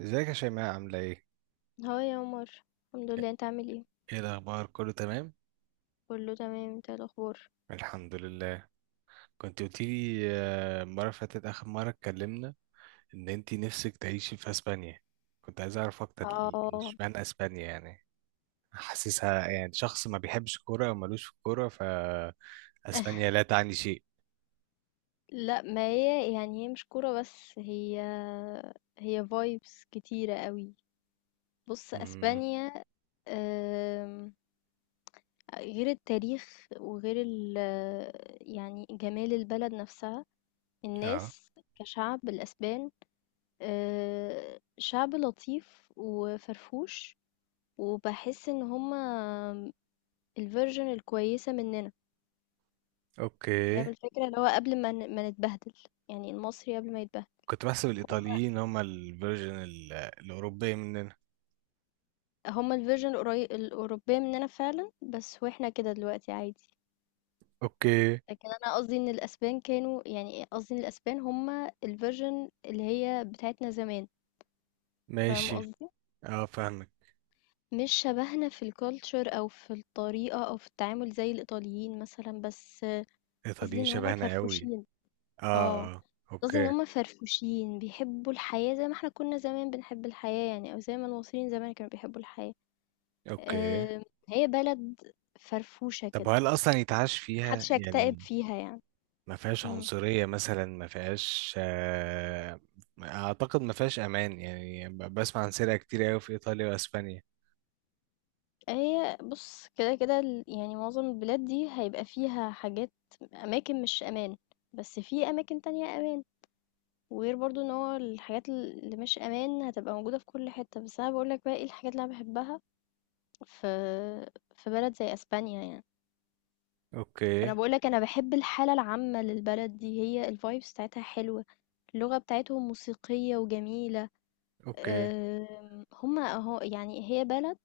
ازيك يا شيماء عاملة ايه؟ هو يا عمر. الحمد لله، انت عامل ايه؟ ايه الاخبار، كله تمام؟ كله تمام. انت ايه الاخبار؟ الحمد لله. كنت قلت لي المره اللي فاتت اخر مره اتكلمنا ان انتي نفسك تعيشي في اسبانيا. كنت عايز اعرف اكتر اه. اشمعنى اسبانيا يعني؟ حاسسها يعني شخص ما بيحبش الكوره او ملوش في الكوره، ف اسبانيا لا تعني شيء. لا ما هي هي مش كوره بس هي فايبس كتيره قوي. بص مم. اسبانيا، آم، غير التاريخ وغير ال جمال البلد نفسها، اه. الناس، كشعب الاسبان. شعب لطيف وفرفوش، وبحس ان هما الفيرجن الكويسه مننا. اوكي. فاهم الفكرة؟ اللي هو قبل ما نتبهدل، يعني المصري قبل ما يتبهدل. كنت بحسب فهُم، الايطاليين هم الفيرجن الاوروبيه مننا. هُم الversion القري الأوروبية مننا فعلًا، بس وإحنا كده دلوقتي عادي. اوكي. لكن أنا قصدي إن الأسبان كانوا، يعني قصدي إن الأسبان هُم الversion اللي هي بتاعتنا زمان. فاهم ماشي. قصدي؟ اه، فاهمك. مش شبهنا في الculture أو في الطريقة أو في التعامل زي الإيطاليين مثلًا، بس قصدي الايطاليين إن هُم شبهنا قوي. فرفوشين. آه، اه اه. قصدي إن اوكي. هُم فرفوشين، بيحبوا الحياة زي ما إحنا كنا زمان بنحب الحياة يعني، أو زي ما المصريين زمان كانوا بيحبوا الحياة. اوكي. آه، هي بلد فرفوشة طب كده، هل اصلا يتعاش فيها محدش هيكتئب يعني؟ فيها يعني. ما فيهاش مم. عنصرية مثلا؟ ما فيهاش اعتقد ما فيهاش امان يعني، ب- بسمع عن سرقة كتير قوي في ايطاليا واسبانيا. هي بص، يعني معظم البلاد دي هيبقى فيها حاجات، أماكن مش أمان، بس في أماكن تانية أمان. وغير برضو ان هو الحاجات اللي مش أمان هتبقى موجودة في كل حتة، بس أنا بقولك بقى ايه الحاجات اللي أنا بحبها في بلد زي أسبانيا يعني. اوكي. فأنا بقولك أنا بحب الحالة العامة للبلد دي، هي الفايبس بتاعتها حلوة، اللغة بتاعتهم موسيقية وجميلة. اوكي. هما اهو، يعني هي بلد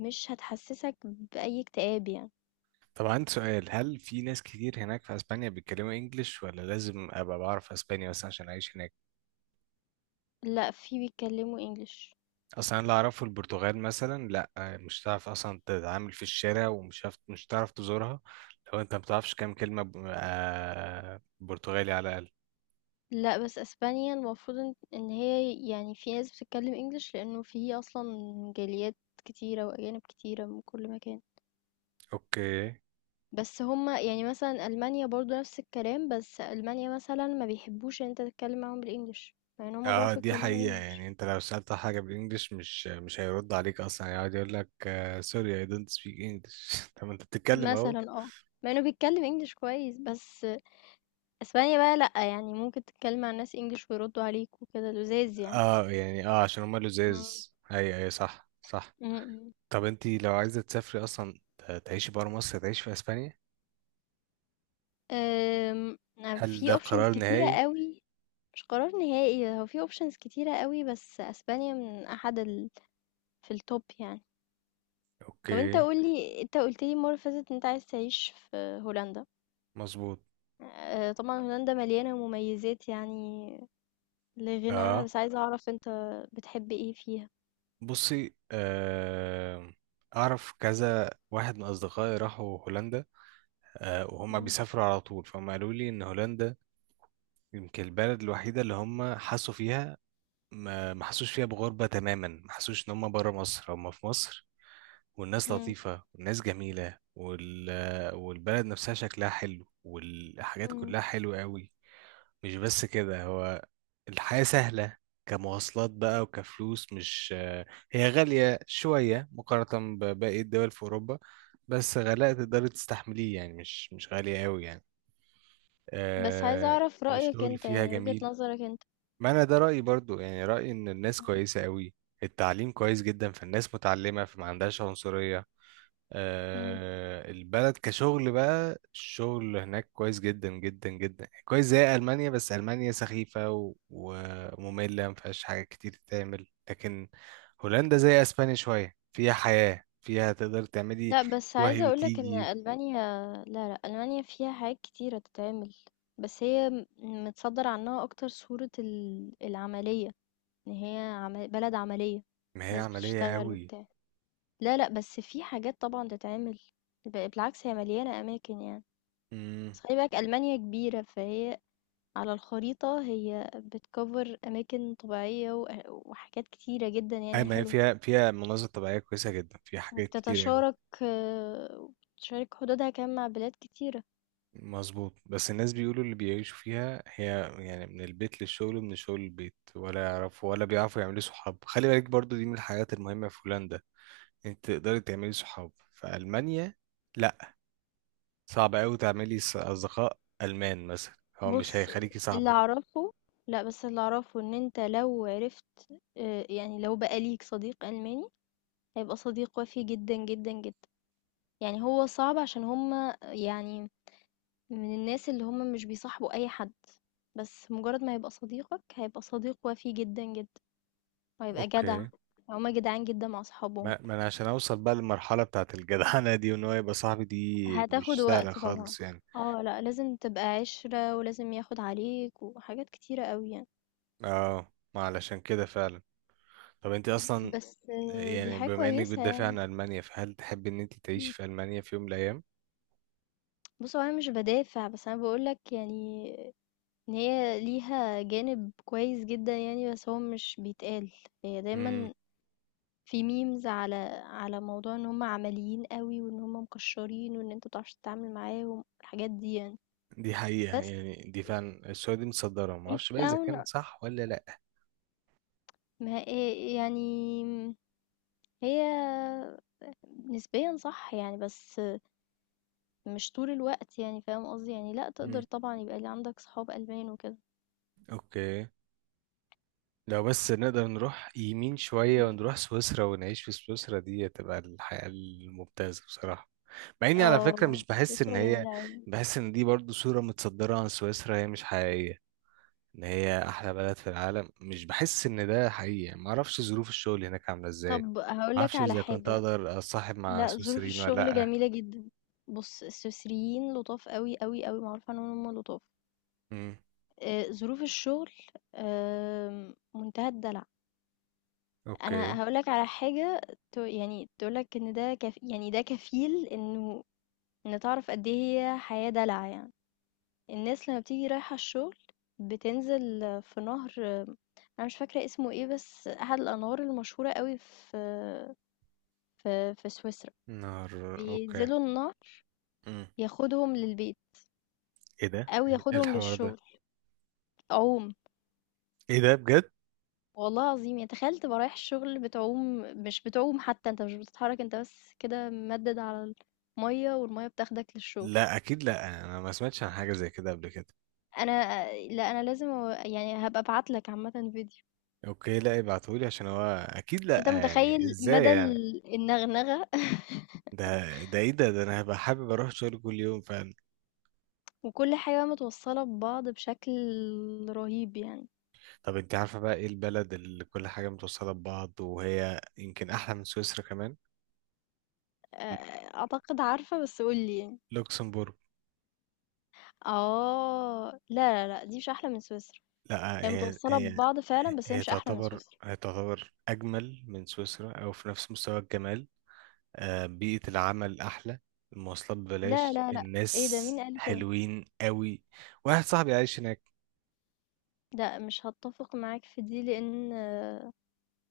مش هتحسسك بأي اكتئاب يعني. طب عندي سؤال، هل في ناس كتير هناك في اسبانيا بيتكلموا انجليش، ولا لازم ابقى بعرف اسبانيا بس عشان اعيش هناك؟ لا، في بيتكلموا انجلش. اصلا اللي اعرفه البرتغال مثلا، لا مش هتعرف اصلا تتعامل في الشارع، ومش هتعرف تزورها لو انت ما بتعرفش كام كلمه برتغالي على الاقل. لا بس اسبانيا المفروض إن هي يعني في ناس بتتكلم انجلش، لانه في اصلا جاليات كتيرة واجانب كتيرة من كل مكان. اوكي. بس هما يعني مثلا المانيا برضو نفس الكلام، بس المانيا مثلا ما بيحبوش ان انت تتكلم معاهم بالانجلش، مع ان هما اه بيعرفوا دي يتكلموا حقيقه، انجلش. يعني انت لو سالت حاجه بالانجلش مش هيرد عليك اصلا، يقعد يقول لك سوري اي دونت سبيك انجلش. طب ما انت بتتكلم اهو. مثلا اه، مع انه بيتكلم انجلش كويس. بس أسبانيا بقى لأ، يعني ممكن تتكلّمي مع الناس English ويردّوا عليكِ وكده، لُذاذ يعني. اه يعني اه عشان هما إمم. لزاز. ايوه ايوه صح صح. إمم. طب انت لو عايزه تسافري اصلا تعيشي بره مصر، تعيشي في اسبانيا؟ آمم، هل في ده options قرار كتيرة نهائي؟ أوي. مش قرار نهائي، هو في options كتيرة أوي، بس أسبانيا من أحد ال، في الtop يعني. طَب أنت اوكي. قُل لي، أنت قُلت لي المرّة اللي فاتت إن أنت عايز تعيش في هولندا. مظبوط. طبعًا هولندا مليانة مميزات يعني لا غِنى عنها، اه. بس عايزة أعرف أنت بتحب إيه فيها؟ بصي اعرف كذا واحد من اصدقائي راحوا هولندا. آه، وهم إمم، بيسافروا على طول، فهم قالوا لي ان هولندا يمكن البلد الوحيده اللي هم حسوا فيها، ما حسوش فيها بغربه تماما، ما حسوش ان هم بره مصر، هم في مصر. والناس إمم، لطيفه والناس جميله وال... والبلد نفسها شكلها حلو، والحاجات إمم، كلها حلوه قوي. مش بس كده، هو الحياة سهلة، كمواصلات بقى وكفلوس. مش، هي غالية شوية مقارنة بباقي الدول في أوروبا، بس غلاء تقدري تستحمليه يعني، مش غالية أوي يعني. بس عايزة آه. أعرف رأيك الشغل أنت، فيها يعني وجهة جميل. نظرك أنت. ما أنا ده رأيي برضو، يعني رأيي إن الناس إمم. كويسة أوي. التعليم كويس جدا، فالناس متعلمة، فما عندهاش عنصرية. إمم. آه، البلد كشغل بقى، الشغل هناك كويس جدا جدا جدا، كويس زي ألمانيا، بس ألمانيا سخيفة ومملة، ما فيهاش حاجة كتير تتعمل. لكن هولندا زي أسبانيا شوية، فيها حياة، فيها تقدر تعملي، لأ، بس تروحي عايزة أقول لك إن وتيجي. ألمانيا، لا، لأ، ألمانيا فيها حاجات كتيرة تتعمل. بس هي م، متصدَّر عنها أكتر صورة ال العملية، إن هي عم بلد عملية، ما هي ناس عملية بتشتغل قوي. وبتاع. لا، لأ، بس في حاجات طبعًا تتعمل، بالعكس هي مليانة أماكن يعني. امم. بس خلّي بالك ألمانيا كبيرة، فهي على الخريطة هي بتcover أماكن طبيعية وحاجات كتيرة جدًا أي يعني ما هي حلوة. فيها، فيها مناظر طبيعية كويسة جدا، فيها حاجات كتير قوي. وبتتشارك آه، وبتشارك حدودها كمان مع بلاد كتيرة. مظبوط. بس الناس بيقولوا اللي بيعيشوا فيها هي يعني من البيت للشغل ومن الشغل للبيت، ولا يعرفوا ولا بيعرفوا يعملوا صحاب. خلي بالك برضو دي من الحاجات المهمة، في هولندا انت تقدري تعملي صحاب، في ألمانيا لا. صعب قوي تعملي أصدقاء ألمان مثلا، هو مش بُص، هيخليكي اللي صاحبك. أعرفه، لأ، بس اللي أعرفه إن أنت لو عرفت، يعني لو بقى ليك صديق ألماني، هيبقى صديق وَفي جدًا، جدًا، جدًا. يعني هو صعب عشان هُم يعني من الناس اللي هُم مش بيصاحبوا أي حد، بس مجرد ما يبقى صديقك، هيبقى صديق وَفي جدًا، جدًا، وهيبقى جدع. اوكي. هُم جدعان جدًا مع أصحابهم. ما انا عشان اوصل بقى للمرحلة بتاعت الجدعنة دي، وان هو يبقى صاحبي، دي هتاخد مش سهلة وقت طبعًا. خالص يعني. آه، لأ، لازم تبقى عِشرة ولازم ياخد عليك وحاجات كتيرة أوي يعني. اه، ما علشان كده فعلا. طب انت اصلا بس آه، دي يعني، حاجة بما انك كويسة بتدافع يعني. عن المانيا، فهل تحب ان انت تعيشي إمم. في المانيا في يوم من الايام؟ بُص، هو أنا مش بادافع، بس أنا باقول لك يعني إن هي ليها جانب كويس جدًا يعني، بس هو مش بيتقال. هي امم. دايمًا في memes على موضوع إن هم عمليين أوي وإن هم مكشّرين وإن أنت ما بتعرفش تتعامل معاهم، الحاجات دي يعني. دي حقيقة بس يعني، دي فعلا السعودية دي مصدرة، ما deep اعرفش بقى اذا down، كان صح ولا لا. ما ي يعني هي نسبيًا صح يعني، بس مش طول الوقت يعني، فاهم قصدي؟ يعني لأ، تقدر امم. طبعًا يبقى عندك صحاب ألمان وكده. اوكي. لو بس نقدر نروح يمين شوية إمم. ونروح سويسرا ونعيش في سويسرا، دي هتبقى الحياة الممتازة بصراحة. مع اني على فكرة آه، مش بحس ان سويسرا هي، جميلة أوي. بحس ان دي برضو صورة متصدرة عن سويسرا، هي مش حقيقية ان هي احلى بلد في العالم. مش بحس ان ده حقيقي، ما اعرفش ظروف الشغل هناك عامله ازاي، طب هقول ما لك اعرفش على اذا كنت حاجة. اقدر اصاحب مع لا ظروف سويسريين ولا الشغل لا. جميلة جدا. بص السويسريين لطاف قوي قوي قوي، معروف عنهم هم لطاف. امم. آه، ظروف الشغل، منتهى الدلع. اوكي. انا هقول لك على حاجة، يعني تقول لك ان ده كف، يعني ده كفيل انه ان تعرف قد ايه هي حياة دلع يعني. الناس لما بتيجي رايحة الشغل بتنزل في نهر. انا مش فاكرة اسمه ايه، بس احد الانهار المشهورة قوي في في سويسرا، نار. اوكي. بينزلوا النهر، امم. ياخدهم للبيت ايه ده، او إيه ياخدهم الحوار ده؟ للشغل، عوم. ايه ده بجد؟ والله العظيم يعني، تخيل تبقى رايح الشغل بتعوم، مش بتعوم حتى، انت مش بتتحرك، انت بس كده ممدد على الميه، والميه بتاخدك للشغل. لا اكيد لا، انا ما سمعتش عن حاجه زي كده قبل كده. انا لا انا لازم، يعني هبقى ابعتلك عامه فيديو. اوكي. لا ابعتهولي، عشان هو اكيد بس انت لا، يعني متخيل ازاي مدى يعني؟ النغنغه. ده، ده ايه ده انا هبقى حابب اروح شغل كل يوم فعلا. وكل حاجه متوصله ببعض بشكل رهيب يعني. طب انت عارفه بقى ايه البلد اللي كل حاجه متوصله ببعض وهي يمكن احلى من سويسرا كمان؟ أ- اعتقد عارفه، بس قولي يعني. لوكسمبورغ. اه لا، دي مش احلى من سويسرا. لا هي هي متوصلة هي ببعض فعلًا، بس هي هي مش أحلى من تعتبر، سويسرا. هي تعتبر أجمل من سويسرا أو في نفس مستوى الجمال. آه، بيئة العمل أحلى، المواصلات لا، ببلاش، لا، لأ، إيه ده، الناس مين قال كده؟ حلوين قوي. واحد صاحبي عايش هناك. لأ، مش هاتفق معاك في دي، لإن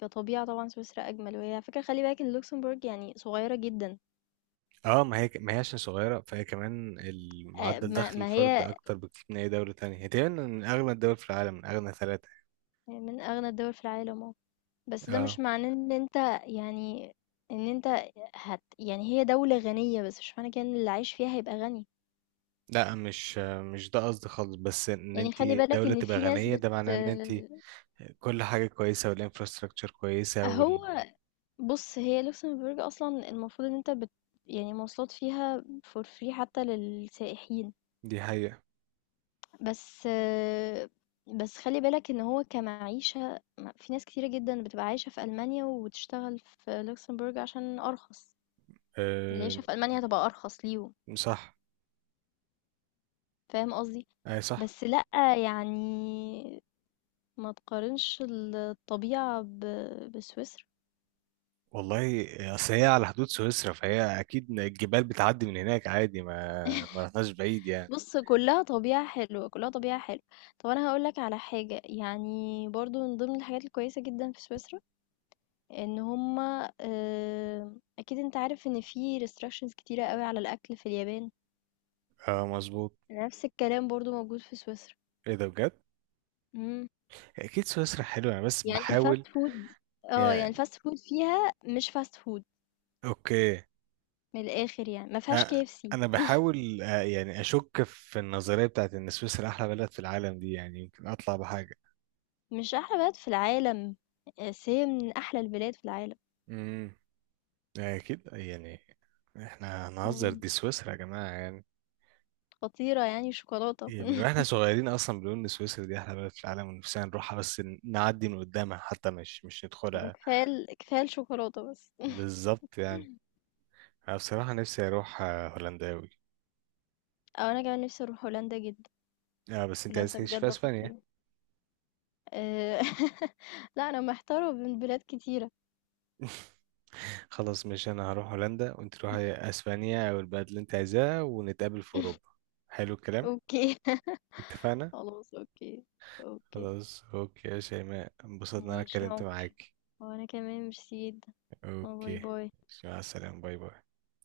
كطبيعة طبعًا سويسرا أجمل، وهي على فكرة خلّي بالِك إن لوكسمبورغ يعني صغيرة جدًا. اه ما هي عشان صغيرة، فهي كمان المعدل ما دخل ما هي الفرد أكتر بكتير من أي دولة تانية، هي تقريبا من أغنى الدول في العالم، من أغنى ثلاثة. من أغنى الدول في العالم آه، بس ده اه مش معناه إن أنت، يعني إن أنت، يعني هي دولة غنية، بس مش معنى كده إن اللي عايش فيها هيبقى غني. لا، مش ده قصدي خالص، بس ان يعني انت خلّي بالك دولة إن تبقى في ناس غنية بت، ده معناه ان انت كل حاجة كويسة، والانفراستراكشر كويسة، أهو، وال... بُص، هي لوكسمبورغ أصلًا المفروض إن أنت بت، يعني المواصلات فيها for free حتى للسائحين. دي حقيقة. بس آه، بس خلِّ بالك إن هو كمعيشة، في ناس كتيرة جدًا بتبقى عايشة في ألمانيا وبتشتغل في لوكسمبورغ عشان أرخص، أه... العيشة في ألمانيا هتبقى أرخص ليهم، صح. فاهم قصدي؟ أي صح. بس لأ، يعني ما تقارنش الطبيعة بسويسرا. والله أصل هي على حدود سويسرا، فهي أكيد الجبال بتعدي من هناك عادي، ما رحناش بعيد يعني. بُص كلّها طبيعة حلوة، كلّها طبيعة حلوة. طب أنا هاقول لك على حاجة، يعني برضه من ضمن الحاجات الكويسة جدًا في سويسرا، إن هُم، أكيد أنت عارف إن في restrictions كتيرة أوي على الأكل في اليابان، اه مظبوط. نفس الكلام برضه موجود في سويسرا. ايه ده بجد؟ إمم. أكيد سويسرا حلوة، أنا بس يعني بحاول الfast food، آه، يعني يعني. الfast food فيها مش fast food، أوكي. من الآخر يعني، ما فيهاش أ- KFC. أنا بحاول يعني أشك في النظرية بتاعت إن سويسرا أحلى بلد في العالم دي، يعني يمكن أطلع بحاجة. مش أحلى بلد في العالم، آه، بس هي من أحلى البلاد في العالم. امم. أكيد يعني. احنا هنهزر، إمم، دي سويسرا يا جماعة يعني. خطيرة يعني شوكولاتة. إيه، من واحنا صغيرين اصلا بنقول ان سويسرا دي احلى بلد في العالم، ونفسنا نروحها، بس نعدي من قدامها حتى، مش ندخلها. كفاية الشوكولاتة بس. بالظبط يعني. انا بصراحه نفسي اروح هولندا اوي. او انا كمان نفسي اروح هولندا جدا. اه بس انت عايز هولندا تعيش في بجد اسبانيا. خطيرة. آه، لا انا محتارة بين بلاد كتيرة. خلاص، مش انا هروح هولندا وانت تروحي اسبانيا او البلد اللي انت عايزاها، ونتقابل في اوروبا. حلو الكلام. اوكي. اتفقنا. خلاص اوكي. اوكي. خلاص اوكي يا شيماء، انبسطت ان انا ماشي يا اتكلمت عمر، معاك. وانا كمان ميرسي جدا. باي اوكي. باي. مع السلامه، باي باي.